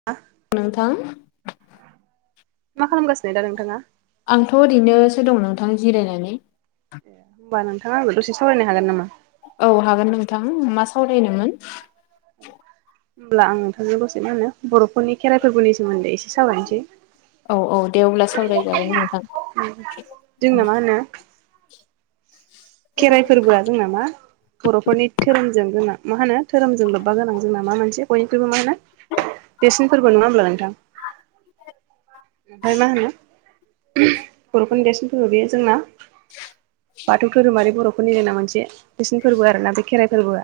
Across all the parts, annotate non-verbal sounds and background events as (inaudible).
(unintelligible) नोंथां मा खालामगासिनो दा नोंथाङा? आंथ' ओरैनोसो दं नोंथां जिरायनानै। होम्बा नोंथाङा आरोबो दसे सावनो हागोन नामा? औ हागोन नोंथां मा सावरायनोमोन? होमब्ला आं नोंथांजों दसे मानो बर'फोरनि खेराइ फोरबोनि सोमोन्दै एसे सावरायनोसै औ औ दे अब्ला सावरायजागोन नोंथां जोंना मा होनो खेराइ फोरबोआ जों ना मा? बर'फोरनि धोरोमजों गोनां मा होनो धोरोमजों लोब्बा गोनां जोंना मा म मोनसि बयनिख्रुइबो मा होनो? देरसिन फोरबो नङा होमब्ला नोंथां? (inaudible) आरो मा होनो बर 'फोरनि देरसिन फोर बेयो जोंना बाथौ धोरोमारि बर'फीरनि रायना मोनसे देरसिन फोरबो आर ना बे खेराइ फोरबोआ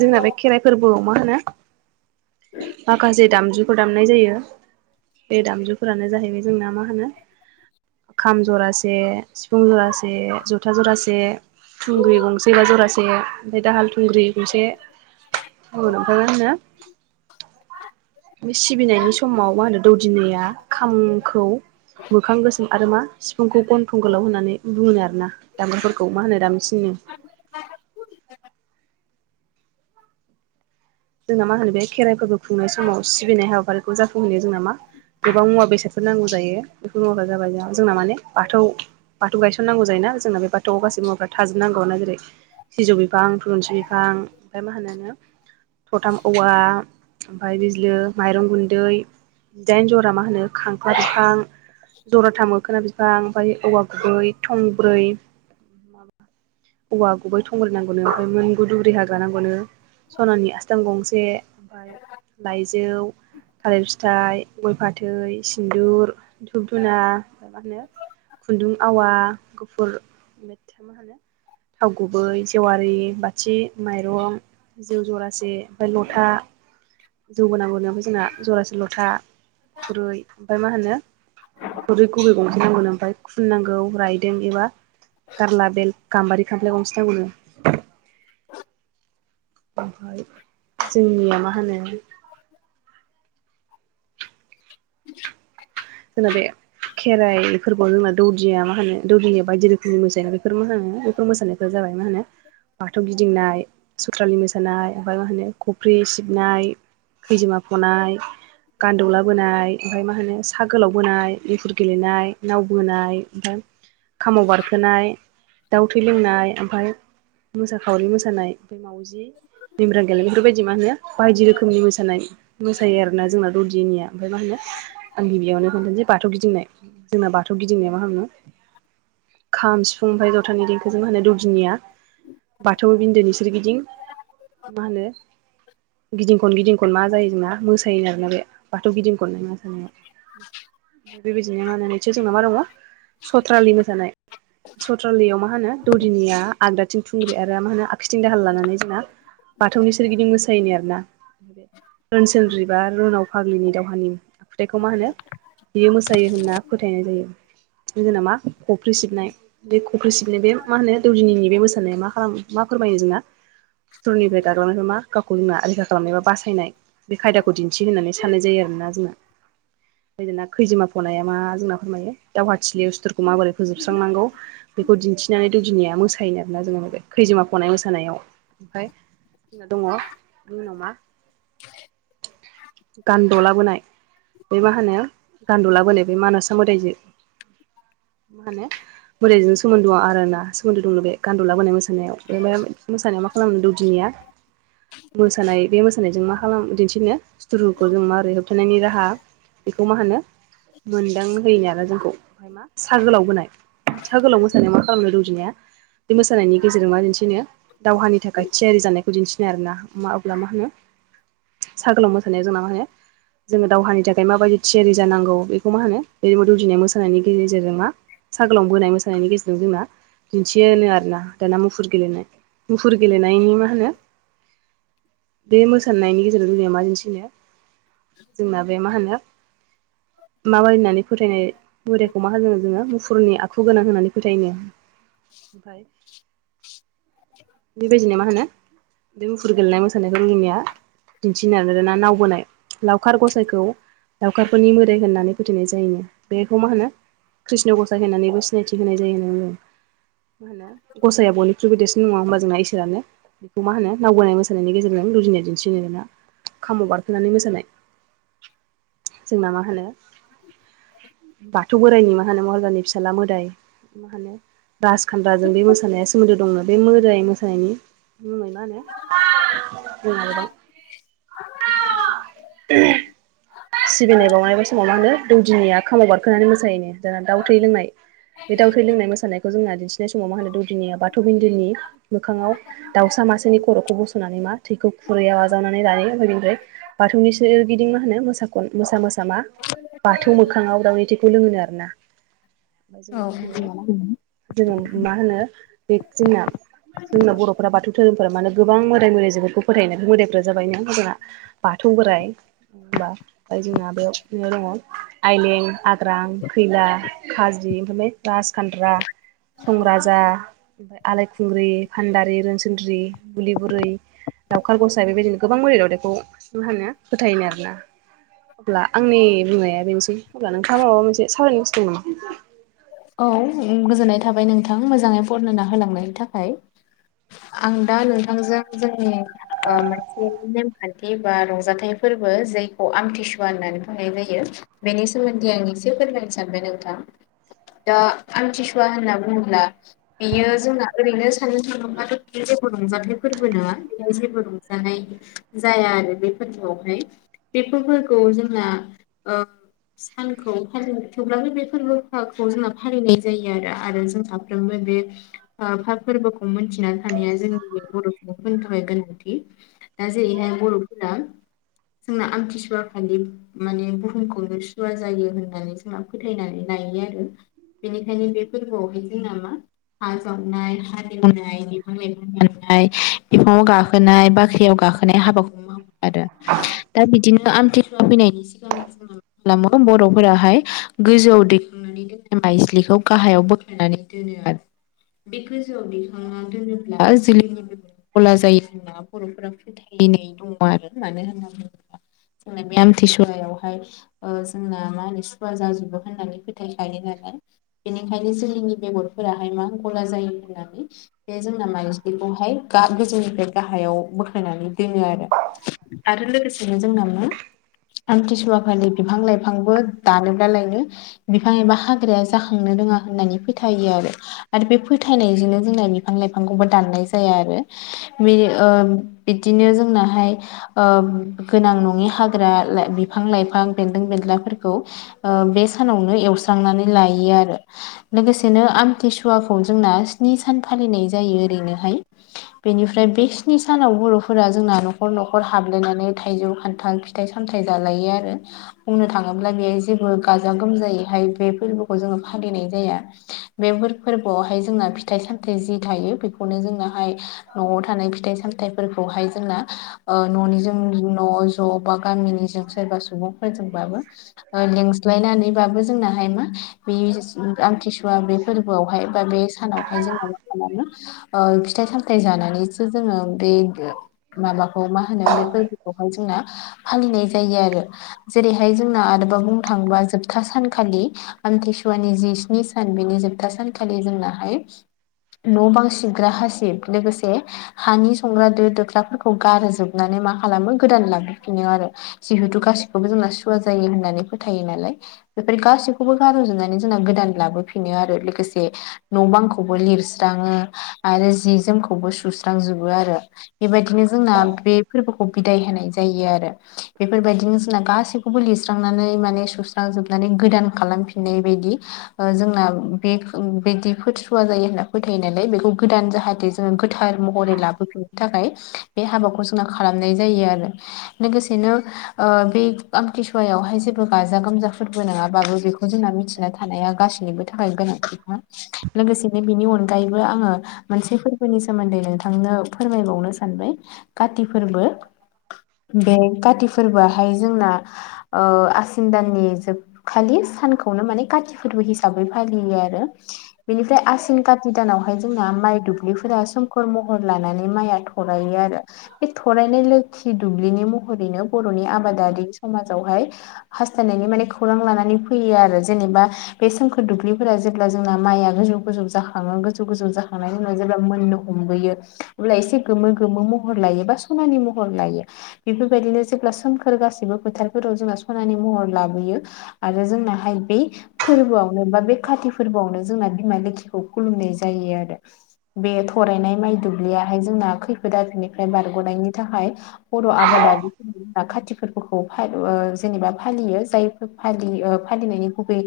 जोंना बे खेराइ फोरबोआव मा होनो माखासे दामजुखौ दामनाय जायो बे द फोरानो जाहैबाय जोंना मा होनो खाम जरासे सिफुं जरासे जथा जरासे थुंग्रि गंसे बा जरासे ओमफ्राय दाहाल थुंग्रि गंसे मा होनो? बे सिबिनायनि समाव मा होनो दौदिनिया फंखौ मोखां गोसोम आरो मा सिफुंखौ गन्थं गोलाव होननानै बुङो आरोना? दामोनफोरखौ मा होनो दामसिनो (inaudible) जोंना मा होनो बे खेराइ फोरबो खुंनाय समाव सिबिनाय हाबाफारिखौ जाफुंहैयो जोंना मा? गोबां मुवा बेसादफोर नांगौ जायो बेफोर मुवाफोरा जाबाय जोंहा जोंना माने बाथौ बाथौ गायसनांगौ जायोना जोंना बे बाथौआव गासै मुवाफोरा थाजोबनांगौ ना जेरै सिजौ बिफां थुरुनसि बिफां ओमफ्राय मा होनोनो थथाम औवा ओमफ्राय बिदिनो माइरं गुन्दै दाइन जरा मा होनो खांख्ला बिफां जरा थामो खोना बिफां ओमफ्राय औवा गुबै थंब्रै औवा गुबै थंब्रै नांगौनो ओमफ्राय मोनगु दुब्रि हांग्रा- नांगौनो स'नानि आसथाम गंसे ओमफ्राय लाइजौ थालिर फिथाइ गय फाथै सिन्दुर धुप धुना माबा होनो खुन्दुं आवा गुफुर। (unintelligible) थाव गुबै जेवारि बाथि माइरं जौ जरासे ओमफ्राय लथा जौबोनांगौनो ओमफ्राय जोंना जरासे लथा खुरै ओमफ्राय मा होनो खुरै गुबै गंसे नांगौनो ओमफ्राय खुननांगौ रायदों एबा गारला बेल गामबारि खामप्लाइ गंसे नांगोनो - ओमफाय जोंनिया मा होनो जोंना बे खेराइ फोरबो जोंना दौदिया मा होनो दौदिनिया बायदि रोखोमनि मोसाया बेफोर मा होनो बेफोर मोसानाय जाबाय मा होनो बाथौ गिदिंनाय सुथ्रालि मोसानाय ओमफ्राय मा होनो खफ्रि सिबनाय खैजोमा फनाय गान्दौलाबोनाय ओमफ्राय मा होनो सा गोलाव बोनाय एंखुर गेलेनाय नाव बोनाय ओमफ्राय खामाव बारखोनाय दाउ थै लोंनाय ओमफ्राय मोसाखावरि मोसानाय ओमफ्राय मावजि मेमब्रां गेलेनाय बेफोरबायदि मा होनो बायदि रोखोमनि मोसानाय मोसायो आरोना जोंना दौदिनिया ओमफ्राय मा होनो आं गिबियावनो होनदों जे बाथौ गिदिंनाय जोंना बाथौ गिदिंनाया मा होनो खाम, सिफुं ओमफ्राय जथानि देंखोजों मा होनो दौदिनिया बाथौ बिन्दोनि सोरगिदिं मा होनो गिदिं खन गिदिं खन मा जायो जोंना मोसायोनो आरोना बे बाथौ गिदिं खननाय मोसानायाव बेबायदिनो मा होनो निसय जोंनाव मा दङ सथ्रालि मोसानाय सत्रालियाव मा होनो दौदिनिया आगदाथिं थुंग्रि आरो मा होनो आगसिथिं दाहाल लानानै जोंना बाथौनि सोरगिदिं मोसायोनो आरोना रोनसोनद्रिबा रोनाव फाग्लिनि दावहानि खौ मा होनो बियो मोसायो होनना फोथायनाय जायो जेनामा खफ्रि सिबनाय बे कख्रि सिबनो बे मा होनो दौदिनि बे मोसानाया मा खालामो मा फोरमायो जोंना सुथुरनिफ्राय दागलांनायखौ मा गावखौ (unintelligible) रैखा खालामनाय बा बासायनाय बे खायदाखौ दिन्थि होननानै साननाय जायो आरोना जोङो। दा खैजिमा फनाया मा जोंना फोरमायो दावहाथिलियाव सुथुरखौ माबोरै फोजोबस्रांनांगौ बेखौ दिन्थिनानै दौदिनिया मोसायोनो आरोना जोंना खैजोमा फनाय मोसानायाव ओमफ्राय (unintelligible) दङ बिनि उनाव मा गानद'लाबोनाय बे मा होनो गान्दुला बोनाय बे मानसा मोदायजों मा होनो मोैदायजों सोमोन्दों आरो ना सोमोन्दो दं बे गान्द'लाबोनाय मोसानायाव बे मोसानायाव मा खालामनो दौदिनिया मोसानाय बे मोसानायजों मा खालाम दिन्थिनो सथुरुखौ जों माबोरै होबथानायनि राहा बेखौ मा होनो मोनदां होयोना आरो जोंखौ ओमफ्राय मा साहा गोलाव होनाय सा गोलावबो मोसानायाव मा खालामनो दौदिनिया बे मोसानायनि गेजेरजों मा दिन्थियोनो दावहानि थाखाय थियारि जानायखौ दिन्थिनाय आरो ना मा अब्ला मा होनो सागोलाव मो सानायाव जोंनाव मा होयो जोङो दावहानि थाखाय माबायदि थियारि जानांगौ बेखौ मा होनो (unintelligible) दौदिनाय मोसानायनि गेजेरजों मा सागोलाव बोनाय मोसानायनि गेजेरजों जोंना दिन्थियोनो आरोना दाना मुफुर गेलेनाय मुफुर गेलेनायनि मा होनो बे मोसानायनि गेजेरजों जोंना मा दिन्थि यो जोंना बे मा होनो माबायनानै फोथायनाय बोरायखौ मा हो जोङो मुफुरनि आखु गोनां होनानै फोथायोनो ओमफ्राय बेबायदिनो मा होनो बे मुफुर गेलेनाय मोसानायखौ जोंनिया दिन्थिनो आरो (unintelligible) नावबोनाय लावखार गसाइखौ लावखारफोरनि मोदाय होननानै फोथायनाय जायोनो बेखौ मा होनो कृष्ण गसाइ होननानैबो सिनायथि होनाय जायो होनदों। मा होनो गसाया बयनिख्रुइबोदेरसिन नङा होमबा जोंना इसोरानो। बेखौ मा होनो नाव बोनाय मोसानायनि गेजेरजों लुदिनाय दिन्थिनो मोनोना खामाव बारखोनानै मोसानाय जोंना मा होनो (inaudible) बाथौ बोराइनि मा होनो महाराजानि फिसाज्ला मोदाय मा होनो राजखान्द्राजों बे मोसानाया सोमोन्दो दङ बे मोदाय मोसानायनि मुङै मा होनो (unintelligible) (inaudible) सिबिनाय बावनाय बा समाव मा होनो दौदिनिया खामाव गारखोनानै मोसाहनि जों दाउ थै लोंनाय बे दावउथै लोंनाय मोसानायखौ जोंना दिन्थिनाय समाव मा होनो दौदिनिया बाथौ बिन्दोनि मोखाङाव दाउसा मासेनि खर'खौ बस'नानै मा थैखौ खुरैयाव आजावनानै लायो निफ्राय बाथौनि सोरगिदिं मा होनो मोसाखन मोसा मोसा मा बाथौ मोखाङाव दाउनि थैखौ लोङोनो‌ आरोना ओमफ्राय जोंना मा होनो जोङो मा होनो बे दिना जोंना बर'फोरा बाथौ धोरोमफोरा मानो गोबां मोदायजोफोरखौ फोथायोना बे मोदायफोरा जाबाय ना जोंना बाथौ बोराय होमबा ओमफ्राय जोंना बेयावनो दङ आइलें आग्रां खैला खाजि ओमफ्राय राजखान्द्रा संराजा ओमफ्राय आलायखुंग्रि फानदारि रोनसोनद्रि बुलि बुरै लावउखार गसाय बेबायदिनो गोबां मोदाय दावदायखौ मा होनो फोथायोनो आरोना अब्ला आंनि बुंनाया बेनोसै अब्ला नोंथाङा माबा मोनसे सावरायनो गोसो दं नामा? औ ओम गोजोननाय थाबाय नोंथां मोजाङै बरनायना होलांनायनि थाखाय आं दा नोंथांजों जोंनि मोनसे नेमखान्थि बा रंजाथाइ फोरबो जायखौ आमथिसुवा होननानै बुंनाय जायो। बेनि सोमोन्दै आं एसे फोरमायनो सानदों नोंथां। दा आमथिसुवा होन्ना बुङोब्ला बेयो जोंना ओरैनो सानो थानोबाथ बियो जेबो रंजाथानाय फोरबो नङा बेयो जेबो रंजानाय जाया आरो बे फोर्बोआवहाय बे फोर्बोखौ जोंना ओ सानखौ फालि थेवब्लाानो बे फोरबो (unintelligible) खौ जोंना फालिनाय जायो आरो आरो जों साफ्रोमबो बे ओ फा फोरबोखौ मोनथिना थानाया जोंनि बर'फोरनि थाखाय गोनांथि दा जेरैहाय बर'फोरना‌ जोंना आमथिसुवा खालि माने बुहुमखौनो सुवा जायो होननानै जोंना फोथायनानै लायो आरो बेनिखायनो बे फोरबोआवहाय जोंना मा हा जावनाय हा (unintelligible) बिफां लाइफां दान्नाय बिफांआव गाखोनाय बाख्रियाव गाखोनाय हाबाखौ माव आरो दा बिदिनो आमथिसुवा फैनायनि सिगां जोङो मा खालामो बर'फोराहाय गोजौआव ननि दोनग्रा माइज्लिखौ गाहायाव बोख्लायनानै दोनो आरो। बे गोजौआव दैखांना दोनोब्ला (unintelligible) गला जायो बर'फोरा फोथायनाय दङ आरो मानो होनना बुङोब्ला जोंना बे आमथिसुवायावहाय जोंना मा होनो सुवा जाजोबो होननानै फो फोथायखायो नालाय बेनिखायनो जोलैनि बेगरफोराहाय मा गला जायो होननानै बे जोंना माइज्लिखौहाय गा गोजौनिफ्राय गाहायाव बोख्लायनानै दोनो आरो। आरो लोगोसेनो जोंना मा आंथिसुवा खालि बिफां लाइफांबो दानोब्ला लायनो बिफां एबा हाग्राया जाखांनो रोङा होननानै फोथायो आरो आरो बे फोथायनायजोंनो जोंना बिफां लाइफांखौबो दाननाय जाया आरो मि ओ बिदिनो जोंनाहाय ओ गोनां नङि हाग्रा बिफां लाइफां बेन्दों बेन्लाफोरखौ बे सानावनो एवस्रांनानै लायो आरो। लोगोसेनो आमथिसुवाखौ जोंना स्नि सान फालिनाय जायो ओरैनोहाय। बेनिफ्राय बे स्नि सानाव बर'फोरा जोंना न'खर न'खर हाबलायनानै थाइजौ खान्थाल थाइ सामथायाइ जालायो आरो बुंनो थाङोब्ला बेहाय जेबो गाजा गोमजायै हाय बे फोरबोखौ जोङो फालिनाय जाया। बे बोरफोर फोरबोआवहाय जोंना फिथाइ सामथायाइ जि थायो बेखौनो जोंनाहाय न'आव थानाय फिथाइ सामथायाइफोरखौहाय जोंना ओ न'नि जों न' ज' बा गामिनिजों सोरबा सुबुंफोरजोंबाबो ओ लिंस्लायनानैबाबो ज जोंनाहाय मा बे आमथिसुवा बे फोरबोआवहाय बा बे सानावहाय जोंना मा खालामो ओ फिथाइ सामथाय जानानैसो जोङो बैब ओ माबाखौ मा होनो बे फोरबोखौहाय जोंना फालिनाय जायो आरो। जेरैहाय जोंना आरोबाव बुंनो थाङोबा जोबथा सान खालि आमतिसुवानि जि स्नि सान बेनि जोबथा सानखालि जोंनाहाय न' बांसिग्रा हासिब लोगोसे हानि संग्रा दो दोख्राफोरखौ गारोजोबनानै मा खालामो गोदान लाबोफिनो आरो। जिहेथु गासिखौबो जोंना सुवा जायो होननानै फोथायो नालाय। बेफोर गासैखौबो गार'जोबनानै जोंना गोदानै लाबोफिनो आरो लोगोसे न' बांखौबो लिरस्राङो आरो जि जोमखौबो सुस्रांजोबो आरो। बेबायदिनो जोंना बे फोरबोखौ बिदाय होनाय जायो आरो। बेफोरबायदिनो जोंना गासैखौबो लिरस्रांनानै माने सुस्रांजोब माने गोदान खालामफिननाय बायदि। ओ जोंना बे बिदि फोथुवा जायो होनना फोथायो नालाय बेखौ गोदान जाहाथे ज जों गोथार महरै लाबोफिननो थाखाय बे हाबाखौ जोंना खालामनाय जायो आरो। लोगोसेनो ओ बे आमथिसुवायावहाय जेबो गाजा गोमजाख फोरबो नङाबाबो बेखौ जोंना मिथिना थानाया गासिनिबो थाखाय गोनांथिखा। लोगोसेबो बिनि अनगायैबो आङो मोनसे फोरबोनि सोमोन्दै नोंथांनो फोरमायबावनो सानबाय काति फोरबो बे काति फोरबोआहाय जोंना आसिन दाननि जोब खालि सानखौनो माने काति फोरबो हिसाबै फालियो आरो। बेनिफ्राय आसिन काति दानावहाय जोंना माइ दुब्लिफोरा सोमखोर महर लानानै माइआ थ थरायो आरो बे थरायनाय लोखि दुब्लिनि महरैनो बर'नि आबादारि समाजावहाय हास्थायनायनि माने खौरां लानानै फैयो आरो जेनेबा बे सोमखोर दुब्लिफोरा जेब्ला जोंना माइआ गोजौ गोजौ जाखाङो गोजौ गोजौ जाखांनाय जोंनाव जेब्ला मोनोब हमबोयो अब्ला एसे गोमो गोमो महर लायो बा सनानि महर लायो। बेफोरबायदिनो जेब्ला सोमखोर गासैबो फोथारफोराव जोंना सनानि महर लाबोयो। आरो जोंनाहाय बे फोरबोआवनो बा बे काति फोरबोआवनो जोंना बिमा लोखिखौ खुलुमनाय जायो आरो। बे थरायनाय माइ दुब्लियाहाय जोंना खैफोद आफोदनिफ्राय बारग'नायनि थाखाय बर' आबादा बे काति फोरबोखौ फायलब ओ जेनेबा फालियो जाय फालि फालिनायनि गुबै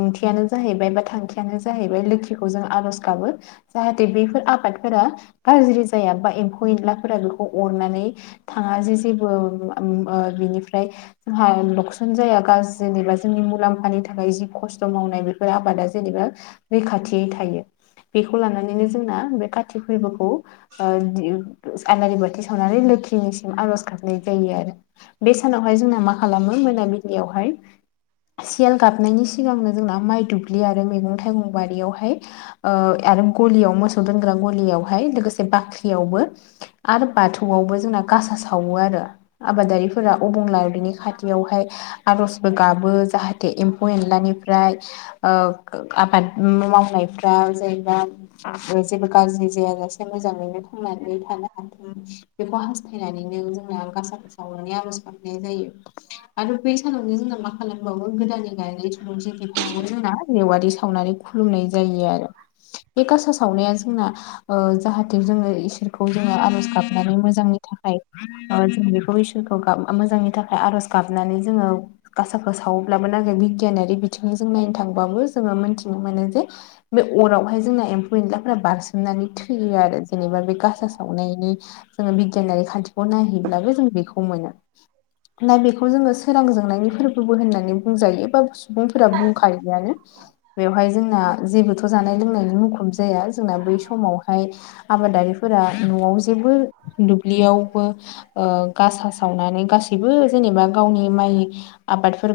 ओंथियानो जाहैबाय बा थांखियानो जाहैबाय लोखिखौ जों आर'ज गाबो। जाहाथे बेफोर आबादफोरा गाज्रि जाया बा एम्फौ एनलाफोरा बेखौ अरनानै थाङा जे जेबो ओम उम बिनिफ्राय जोंहा लकसन जाया गाज जों जेब्ला जोंनि मुलाम्फानि थाखाय जि खस्थ' मावनाय बेफोर आबादा जेनेबा रैखाथियै थायो बेखौ लानानैनो जोंना बे काति फोरबोखौ ओ दिब आलारि बाथि सावनानै लोखिनिसिम आर'ज गाबनाय जायो आरो। बे सानावहाय जोंना मा खालामो मोनाबिलियावहाय सियाल गाबनायनि सिगांनो जोंना माइ दुब्लि आरो मैगं थाइगं बारियावहाय ओ आरो गलियाव मोसौ दोनग्रा गलियावहाय लोगोसे बाख्रियावबो आरो बाथौआवबो जोंना गासा सावो आरो। आबादारिफोरा अबंलाउरिनि खाथियावहाय आर'ज बयबो गाबो जाहाथे एम्फौ एनलानिफ्राय आबाद मावनायफ्रा जेनेबा जेबो गाज्रि जायाजासे मोजाङैनो थांनानै थानो हाथों बेखौ हास बायनानैनो जोंना गासाखौ सावनानै आर'ज खालामफैनाय जायो आरो बै सानावनो जोंना मा खालामबावो गोदानै गायनाय (unintelligible) जोंना जेवारि सावनानै खुलुमनाय जायो आरो बे गासा सावनाया जोंना जाहाथे जोङो इसोरखौ जोङो आर'ज गाबनानै मोजांनि थाखाय जों बेखौसोर खौ मोजांनि थाखाय आर'ज गाबनानै जोङो गासाखौ सावोब्लाबो नांगिर बिगियानारि बिथिंजों जों नायनो थांबाबो जोङो मोनथिनो मोनो जे बे अरावहाय जोंना एम्फौ एनलाफोरा बारसोमनानै थैयो आरो जेनेबा बे गासा सावनायनि जोङो बिगियानारि खाान्थिखौ नायहैब्लाबो जों बेखौ मोनो ना बेखौ जोङो सोरां जोंनायनि बो होननानै बुंजायो बा सुबुंफोरा बुंखायोआनो बेवहाय जोंना जेबोथ' जानाय लोंनायनि मुखुब जाया जोंना बै समावहाय आबादारिफोरा न'आव जेबो दुब्लियावबो गासा सावनानै गासैबो जेनेबा गावनि माइ आबाद